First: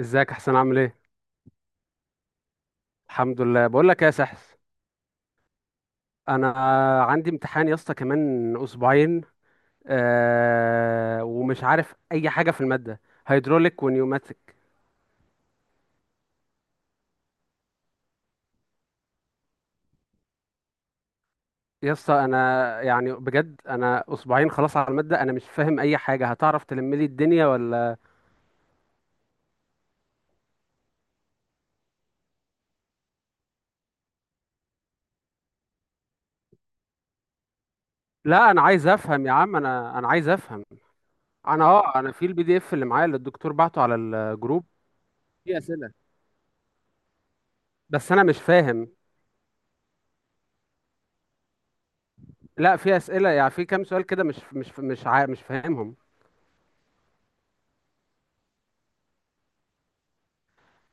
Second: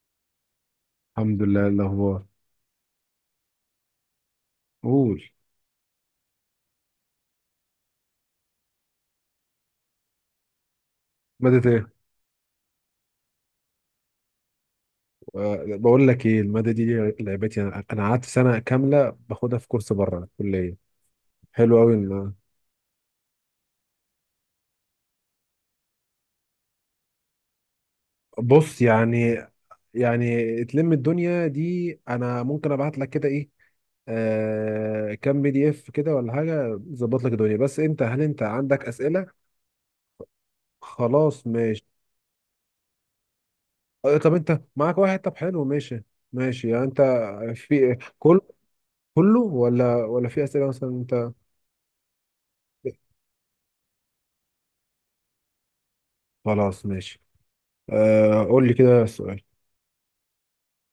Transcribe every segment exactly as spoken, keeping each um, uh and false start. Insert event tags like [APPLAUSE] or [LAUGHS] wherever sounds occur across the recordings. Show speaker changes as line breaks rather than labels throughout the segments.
ازيك يا حسين، عامل ايه؟
الحمد لله. إيه الاخبار؟
الحمد لله. بقول لك ايه يا سحس؟
قول.
انا عندي امتحان يا اسطى كمان اسبوعين. آه ومش
مادة ايه؟
عارف اي حاجه في الماده. هيدروليك ونيوماتيك.
آه، بقول لك ايه المادة دي، لعبتي. انا انا قعدت سنة كاملة باخدها في كورس بره الكلية، حلو
يا
قوي.
اسطى
ان
انا يعني بجد، انا اسبوعين خلاص على الماده، انا مش فاهم اي حاجه. هتعرف تلم لي الدنيا ولا؟
بص، يعني يعني تلم الدنيا دي انا ممكن ابعت لك كده ايه، آه، كام بي دي اف كده ولا حاجة، ظبط لك الدنيا. بس انت، هل انت
لا انا
عندك
عايز افهم
اسئلة؟
يا عم، انا انا عايز افهم.
خلاص
انا
ماشي.
اه انا في البي دي اف اللي معايا اللي الدكتور بعته على
آه، طب انت
الجروب.
معاك واحد؟ طب
في
حلو،
اسئله
ماشي. ماشي يعني انت في
بس انا مش
كل
فاهم.
كله ولا ولا في اسئلة مثلا انت؟
لا، في اسئله، يعني في كام سؤال كده مش مش مش عا... مش فاهمهم.
خلاص ماشي. آه قول لي كده السؤال.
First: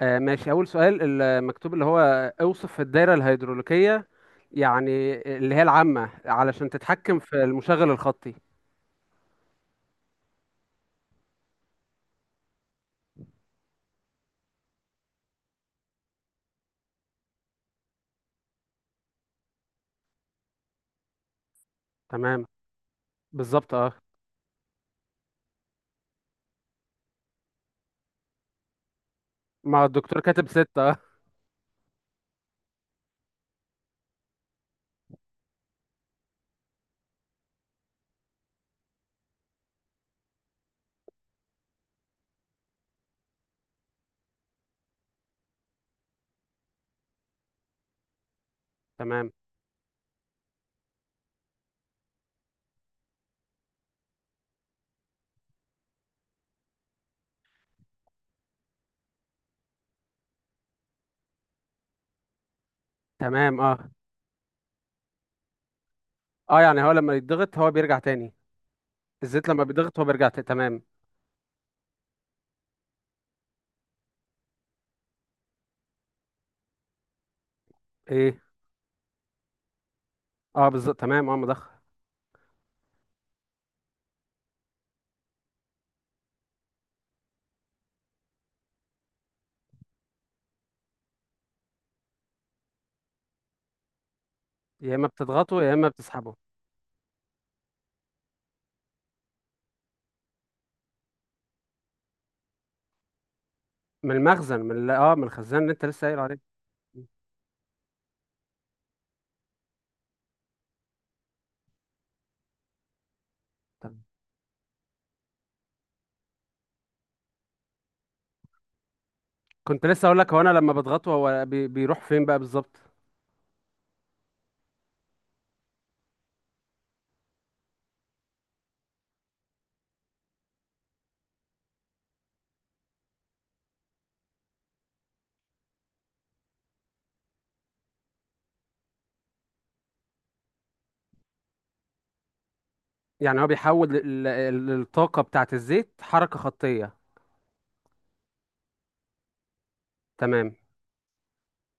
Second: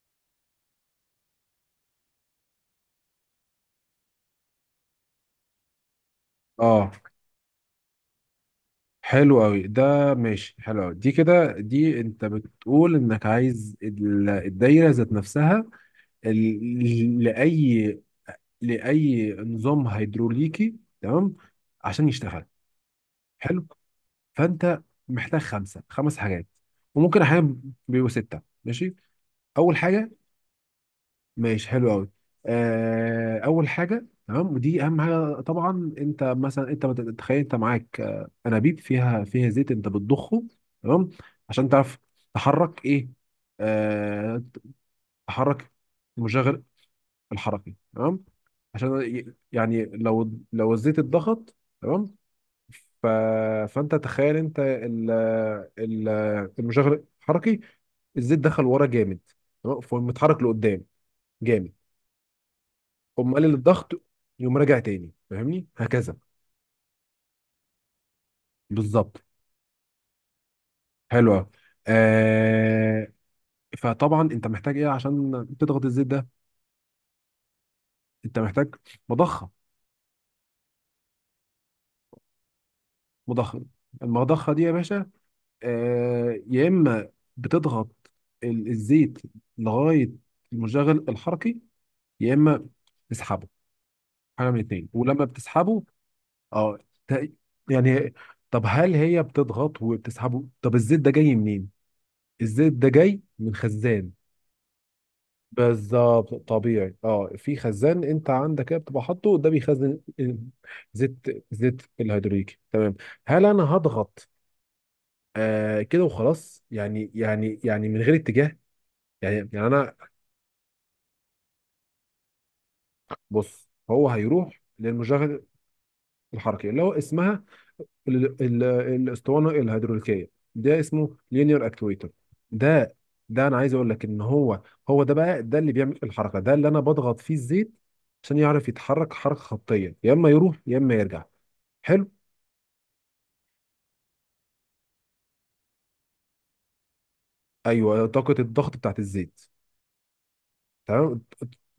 آه ماشي. أول سؤال المكتوب اللي هو: اوصف الدايرة الهيدروليكية، يعني اللي هي العامة علشان
اه
تتحكم في المشغل الخطي.
حلو قوي ده، ماشي. حلو قوي دي كده، دي انت بتقول انك عايز ال- الدايره ذات نفسها، ال- لاي لاي نظام هيدروليكي، تمام؟ عشان يشتغل.
تمام،
حلو،
بالظبط اه.
فانت محتاج خمسه خمس حاجات، وممكن احيانا بيبقوا سته، ماشي. اول
ما هو
حاجه،
الدكتور كاتب ستة اه.
ماشي حلو قوي. آه، اول حاجه تمام، ودي اهم حاجه طبعا. انت مثلا انت مت- تخيل انت معاك آه، انابيب فيها فيها زيت، انت بتضخه تمام، عشان تعرف تحرك ايه؟ آه، تحرك المشغل الحركي تمام، عشان
تمام.
ي- يعني لو لو الزيت اتضغط تمام. ف... فانت تخيل انت ال... ال... المشغل الحركي، الزيت دخل ورا جامد تمام، فمتحرك لقدام جامد. قوم قلل
تمام، اه
الضغط، يقوم راجع تاني. فاهمني هكذا؟
اه، يعني هو لما يتضغط هو بيرجع تاني؟
بالظبط،
الزيت لما بيتضغط هو بيرجع تاني؟ تمام.
حلو قوي. آه، فطبعا انت محتاج ايه عشان تضغط الزيت ده؟ انت
ايه؟
محتاج مضخه.
اه بالظبط تمام اه، مضخ.
مضخه المضخه دي يا باشا، آه، يا اما بتضغط ال- الزيت لغايه المشغل الحركي، يا اما تسحبه، حاجه من اتنين.
يا اما
ولما
بتضغطه يا
بتسحبه
اما بتسحبه.
اه ت- يعني، طب هل هي بتضغط وبتسحبه؟ طب الزيت ده جاي منين؟ الزيت ده جاي من خزان.
من المخزن من ال- اه من الخزان اللي انت لسه قايل
بالظبط
عليه.
طبيعي، اه في خزان انت عندك كده بتبقى حاطه، ده بيخزن ال- زيت، زيت الهيدروليكي تمام. هل انا
طب
هضغط آه كده وخلاص، يعني يعني يعني من غير اتجاه؟ يعني يعني
كنت
انا
لسه اقول لك، هو انا لما بضغطه هو بي... بيروح فين بقى بالظبط؟
بص، هو هيروح للمشغل الحركي اللي هو اسمها ال- ال- الاسطوانه الهيدروليكيه، ده اسمه لينير اكتويتر. ده ده انا عايز اقول لك ان هو، هو ده بقى ده اللي بيعمل الحركه، ده اللي انا بضغط فيه الزيت عشان يعرف يتحرك حركه خطيه، يا اما يروح يا اما يرجع. حلو.
يعني هو بيحول ال- ال- الطاقة بتاعت الزيت حركة خطية.
ايوه، طاقه الضغط بتاعت الزيت،
تمام.
تمام.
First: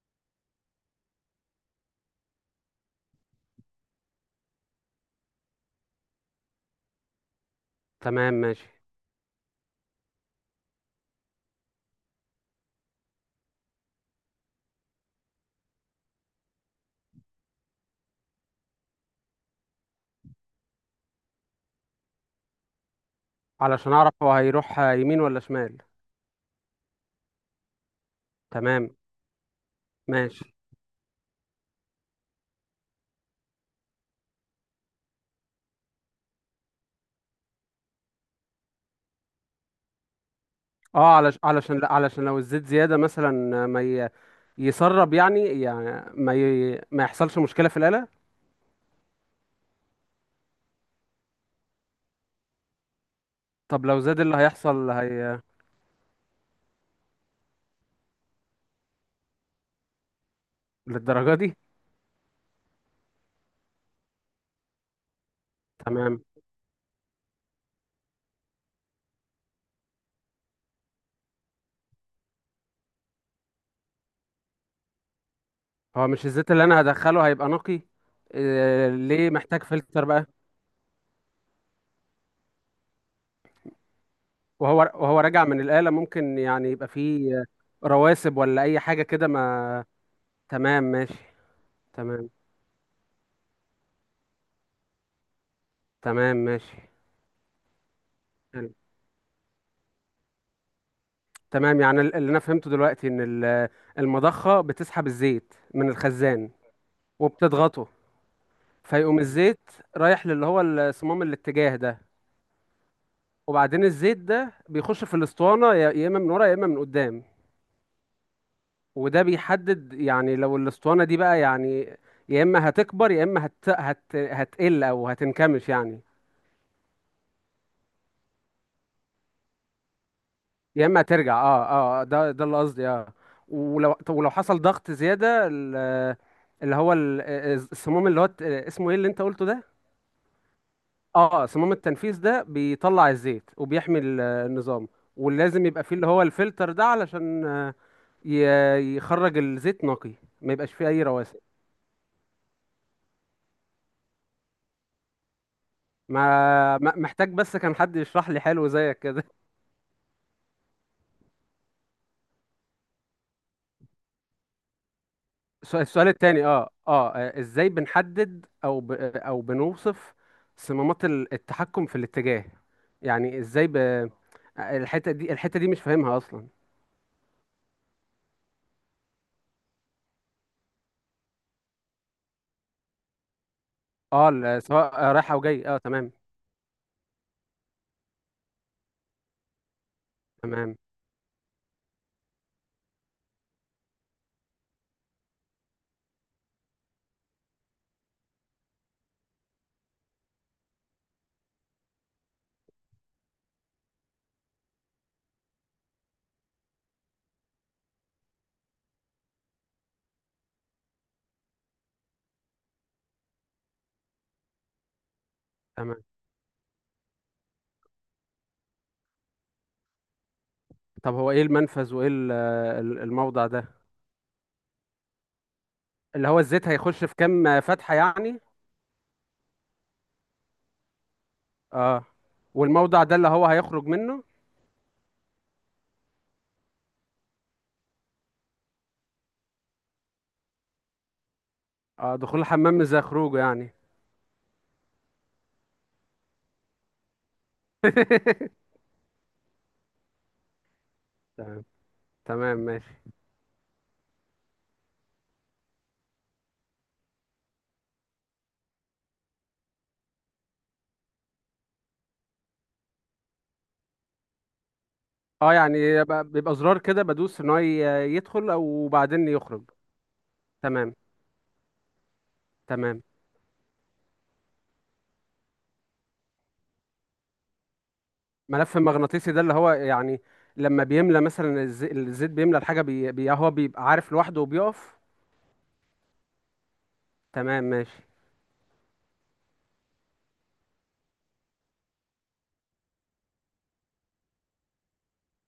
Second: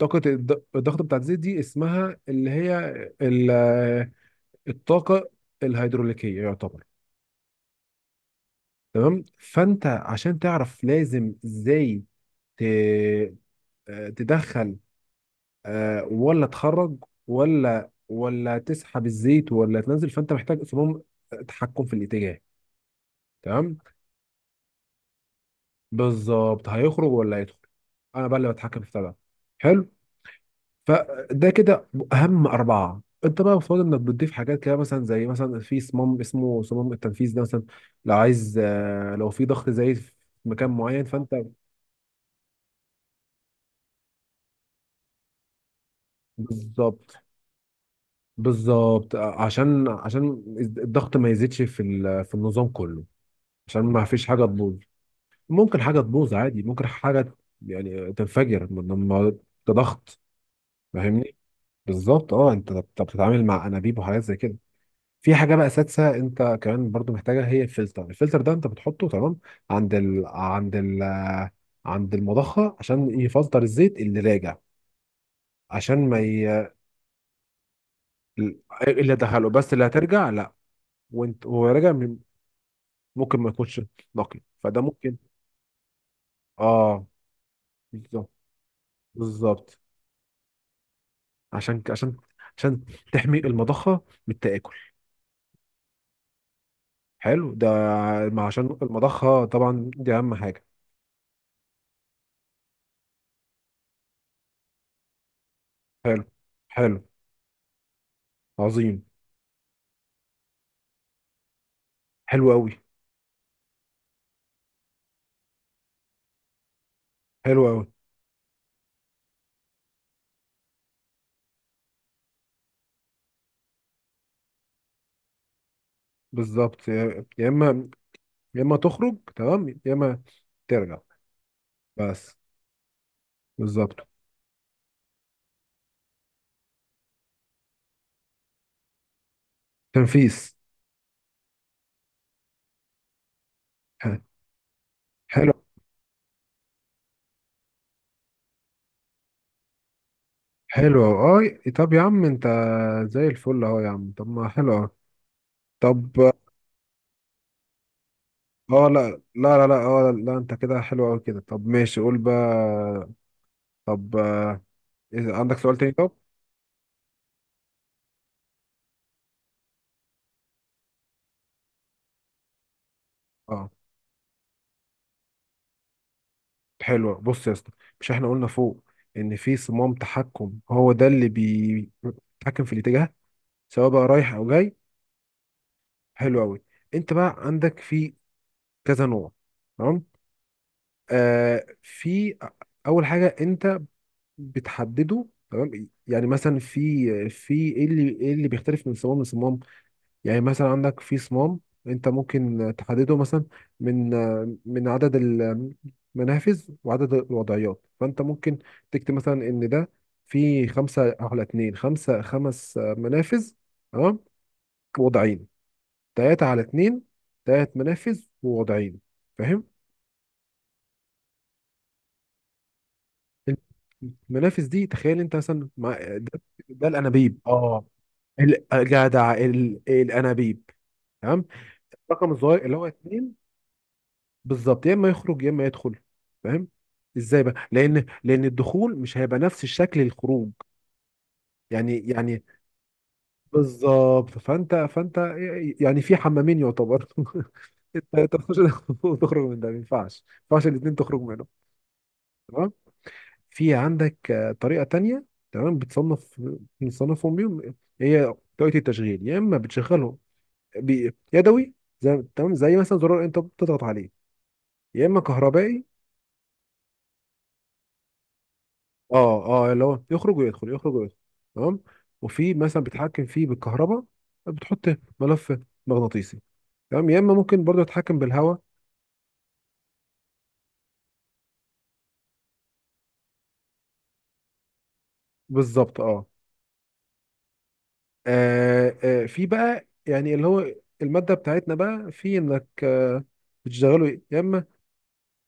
طاقه الض- الضغط بتاعت الزيت دي اسمها اللي هي ال- الطاقه الهيدروليكيه يعتبر،
تمام ماشي.
تمام. فانت عشان تعرف لازم ازاي ت- تدخل آه، ولا تخرج، ولا ولا تسحب الزيت، ولا تنزل، فانت محتاج اصلا تحكم في الاتجاه، تمام.
علشان أعرف هو هيروح يمين ولا شمال.
بالظبط، هيخرج ولا هيدخل؟ انا بقى اللي بتحكم في
تمام
بتاع ده. حلو.
ماشي.
فده كده اهم اربعه. انت بقى المفروض انك بتضيف حاجات كده، مثلا زي مثلا في صمام اسمه صمام التنفيذ ده مثلا، لو عايز، آه، لو في ضغط زايد في مكان معين،
اه،
فانت
علش علشان، لا، علشان لو الزيت زيادة مثلا ما ي... يسرب، يعني يعني ما ي... ما
بالظبط.
يحصلش مشكلة في الآلة.
بالظبط آه، عشان عشان الضغط ما يزيدش في ال- في النظام كله، عشان
طب لو
ما
زاد
فيش
اللي
حاجه تبوظ.
هيحصل هي؟
ممكن حاجة تبوظ عادي، ممكن حاجة يعني تنفجر من لما كضغط.
للدرجة
فاهمني؟
دي؟
بالظبط، اه. انت بت- بتتعامل مع انابيب وحاجات زي كده. في حاجة بقى سادسة
تمام.
انت كمان برضو محتاجها، هي الفلتر. الفلتر ده انت بتحطه تمام عند ال... عند ال... عند المضخة، عشان يفلتر الزيت اللي راجع، عشان
هو
ما
مش الزيت اللي
ي...
أنا هدخله هيبقى نقي؟ إيه...
اللي
ليه
دخله
محتاج
بس، اللي
فلتر بقى؟
هترجع لا. وانت وهو راجع ممكن ما يكونش نقي،
وهو
فده ممكن.
وهو راجع من الآلة ممكن يعني يبقى
اه،
فيه
بالظبط.
رواسب ولا أي حاجة كده،
بالظبط
ما. تمام ماشي.
عشان عشان
تمام.
عشان تحمي المضخة من التآكل.
تمام ماشي.
حلو ده، ما
حلو.
عشان المضخة طبعا دي أهم حاجة.
تمام، يعني ال- اللي أنا فهمته دلوقتي إن ال- المضخة بتسحب الزيت من
حلو.
الخزان
حلو،
وبتضغطه،
عظيم.
فيقوم الزيت رايح للي هو الصمام الاتجاه ده،
حلو أوي.
وبعدين الزيت ده بيخش في الأسطوانة يا يا إما من ورا يا إما من قدام.
حلو أوي،
وده بيحدد، يعني لو الأسطوانة دي بقى، يعني يا إما هتكبر يا إما هت... هت... هتقل أو هتنكمش يعني.
بالظبط. يا يا إما يا إما تخرج تمام، يا إما
يا
ترجع.
اما ترجع، اه اه، آه، ده
بس.
ده اللي قصدي اه. ولو،
بالظبط.
طب ولو حصل ضغط زياده، ال- اللي هو ال- السموم، اللي هو الت- اسمه ايه اللي انت قلته ده؟
تنفيس.
اه، سموم التنفيذ ده بيطلع الزيت وبيحمي
ح-
ال- آه، النظام.
حلو.
ولازم يبقى فيه اللي هو الفلتر ده علشان آه، ي- يخرج الزيت نقي، ما يبقاش فيه اي
حلو
رواسب.
أوي، أه. طب يا عم أنت زي الفل أهو يا عم، طب ما حلو أوي. طب
ما ما- محتاج بس كان حد يشرح لي حلو
أه،
زيك
لا.
كده.
لا لا لا أه لا، أنت كده حلو أوي كده، طب ماشي قول بقى. طب إذا عندك
الس-
سؤال تاني،
السؤال
طب.
التاني، اه اه، آه، ازاي بنحدد او ب... او بنوصف صمامات ال- التحكم في الاتجاه؟ يعني ازاي
اه
ب... الحتة دي الحتة دي مش فاهمها اصلا.
حلو، بص يا اسطى، مش احنا قلنا فوق ان في صمام تحكم، هو ده اللي بيتحكم في الاتجاه سواء بقى
اه،
رايح او
ال-
جاي؟
سواء رايح او جاي اه. تمام
حلو قوي، انت بقى عندك في كذا نوع، تمام.
تمام.
آه، في اول حاجه انت بتحدده تمام، يعني مثلا في في ايه اللي ايه اللي بيختلف من صمام لصمام؟ يعني مثلا عندك في صمام انت ممكن تحدده مثلا من من عدد المنافذ وعدد الوضعيات. فانت ممكن تكتب مثلا ان ده في خمسة على اتنين، خمسة خمس منافذ تمام، وضعين.
تمام.
تلاتة على اتنين، تلات منافذ ووضعين، فاهم؟
طب هو ايه المنفذ وايه ال- ال- الموضع ده؟
المنافذ دي تخيل انت مثلا مع
اللي هو
ده،
الزيت
ده
هيخش في
الانابيب
كام
اه،
فتحة يعني.
الجدع الانابيب تمام.
اه.
الرقم الصغير اللي هو
والموضع ده اللي هو
اتنين،
هيخرج منه.
بالظبط يا اما يخرج يا اما يدخل، فاهم؟ ازاي بقى؟ لان لان الدخول مش هيبقى نفس الشكل الخروج، يعني
اه، دخول
يعني
الحمام زي خروجه يعني.
بالظبط. فانت فانت يعني في حمامين يعتبر [LAUGHS] انت تخش
[LAUGHS]
[LAUGHS] وتخرج من ده، ما ينفعش. ما ينفعش الاثنين تخرج منهم.
تمام. تمام
تمام.
ماشي.
في عندك آه، طريقه تانية تمام بتصنف، بنصنفهم بيهم، هي طريقه التشغيل. يا اما بتشغله بي- يدوي، زي تمام زي مثلا زرار انت بتضغط عليه، يا اما
اه
كهربائي.
يعني ب- بيبقى زرار كده بدوس ان هو ي- يدخل او بعدين
اه
يخرج.
اه، اللي هو يخرج ويدخل، يخرج
تمام.
ويدخل تمام. وفي مثلا
تمام.
بيتحكم فيه بالكهرباء، بتحط ملف مغناطيسي تمام، يا اما ممكن برضه يتحكم بالهواء.
ملف مغناطيسي ده اللي هو يعني لما بيملى مثلا الز- الزيت بيملى الحاجة، بي بي- هو بيبقى عارف لوحده وبيقف.
بالظبط اه.
تمام ماشي.
آه، آه، في بقى يعني اللي هو المادة بتاعتنا بقى، في انك آه، بتشتغله يا اما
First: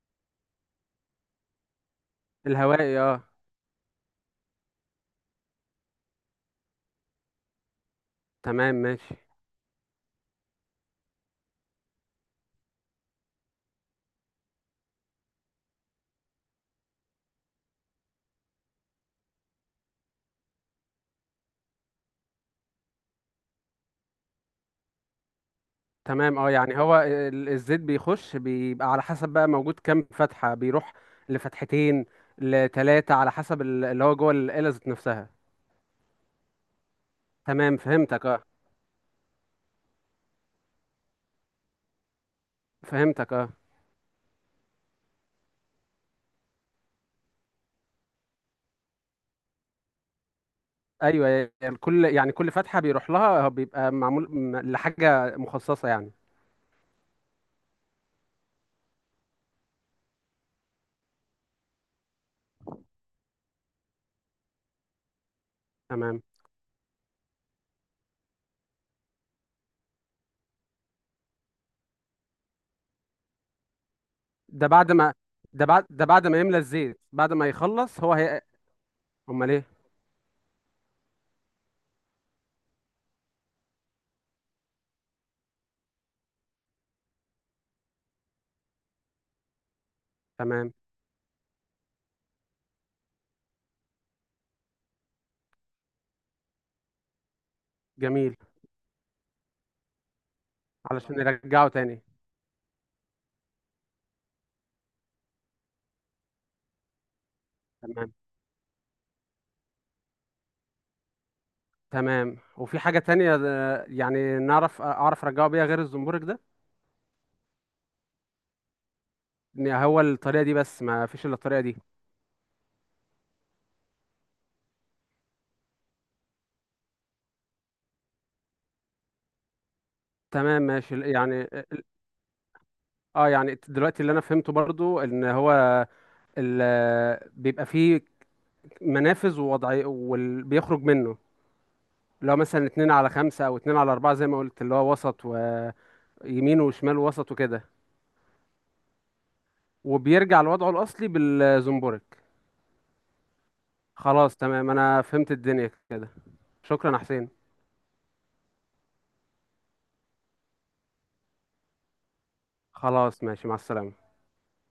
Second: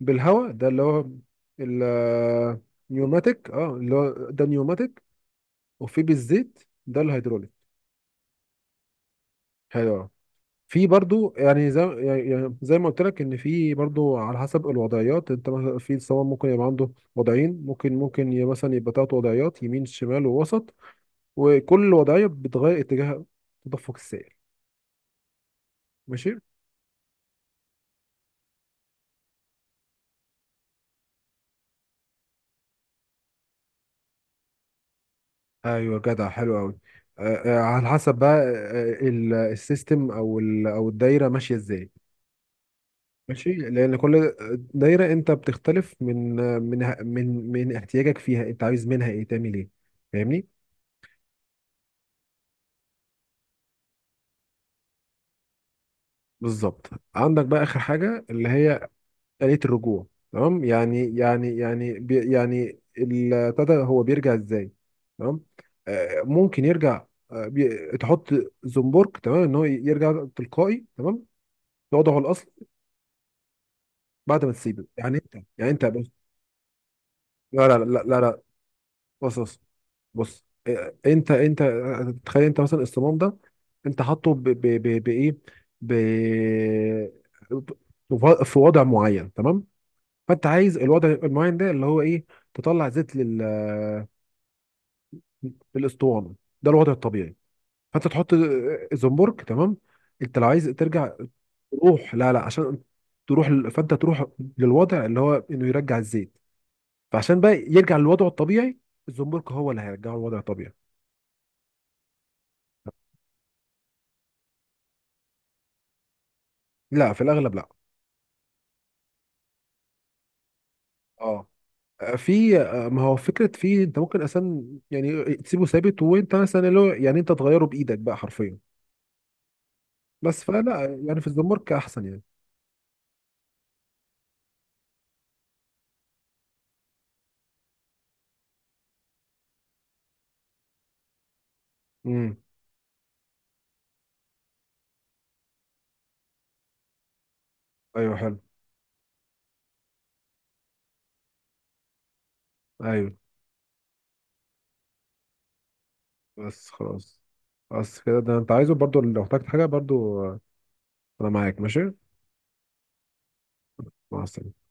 بالهواء، ده اللي هو
الهوائي اه.
النيوماتيك. اه، اللي هو ده نيوماتيك، وفي بالزيت، ده الهيدروليك.
تمام ماشي.
حلو. في برضو يعني زي يعني زي ما قلت لك ان في برضو على حسب الوضعيات. انت مثلا في الصواب ممكن يبقى عنده وضعين، ممكن ممكن ي- مثلا يبقى تلات وضعيات يمين شمال ووسط، وكل وضعيه بتغير اتجاه تدفق السائل، ماشي.
تمام، اه، يعني هو ال- الزيت بيخش، بيبقى على حسب بقى موجود كام فتحة، بيروح لفتحتين لتلاتة على حسب ال- اللي هو جوه الآلة ذات نفسها.
ايوه جدع، حلو قوي.
تمام
على حسب
فهمتك
بقى
اه.
آه، ال- السيستم او ال- او الدايره ماشيه ازاي.
فهمتك اه.
ماشي، لان كل دايره انت بتختلف من من من من احتياجك فيها، انت عايز منها ايه تعمل ايه، فاهمني؟
ايوه، يعني كل يعني كل فتحه بيروح لها بيبقى معمول م- لحاجه مخصصه يعني.
بالظبط. عندك بقى آخر حاجة اللي هي آلية الرجوع، تمام. يعني يعني يعني بي يعني ابتدى هو بيرجع ازاي، تمام. آه،
تمام.
ممكن يرجع آه بي تحط زنبرك تمام، ان هو يرجع تلقائي تمام لوضعه الاصل بعد ما
ده
تسيبه.
بعد ما
يعني انت،
ده
يعني انت
بعد ده
بص.
بعد ما يملى الزيت بعد ما
لا لا لا
يخلص هو
لا لا
هي.
بص.
امال
بص
ايه؟
بص آه، انت انت آه، تخيل انت مثلا الصمام ده انت حاطه ب- ب- ب- بايه ب في وضع معين تمام، فانت
تمام.
عايز الوضع المعين ده اللي هو ايه، تطلع زيت لل للاسطوانه، ده الوضع الطبيعي. فانت تحط
جميل.
زنبرك تمام. انت لو عايز ترجع
علشان يرجعه تاني.
تروح، لا لا عشان تروح ل- فانت تروح للوضع اللي هو انه يرجع الزيت. فعشان بقى يرجع
تمام.
للوضع الطبيعي، الزنبرك هو اللي هيرجعه للوضع الطبيعي.
تمام، وفي حاجه تانية، آه، يعني نعرف، آه، اعرف ارجعه بيها غير الزنبرك ده؟
لا، في الاغلب لا.
إن هو الطريقه دي بس، ما فيش الا
اه
الطريقه دي؟
في، ما هو فكره في، انت ممكن اصلا يعني تسيبه ثابت، وانت مثلا اللي هو يعني انت تغيره بايدك بقى حرفيا. بس
تمام
فلا،
ماشي. ال-
يعني في
يعني
الزنبرك احسن يعني.
اه يعني دلوقتي اللي انا فهمته برضو ان هو ال- آه، بيبقى فيه منافذ ووضعي وبيخرج منه، اللي هو
مم.
مثلا اتنين على خمسة أو اتنين على أربعة زي ما قلت، اللي هو وسط ويمين وشمال ووسط وكده،
ايوه حلو.
وبيرجع لوضعه الأصلي بالزومبورك.
ايوه
خلاص تمام أنا فهمت الدنيا كده.
بس
شكرا يا
خلاص.
حسين.
بس كده. ده انت عايزه، برضو لو احتجت حاجة برضو آه، انا معاك ماشي.
خلاص ماشي، مع السلامة.
مع السلامة.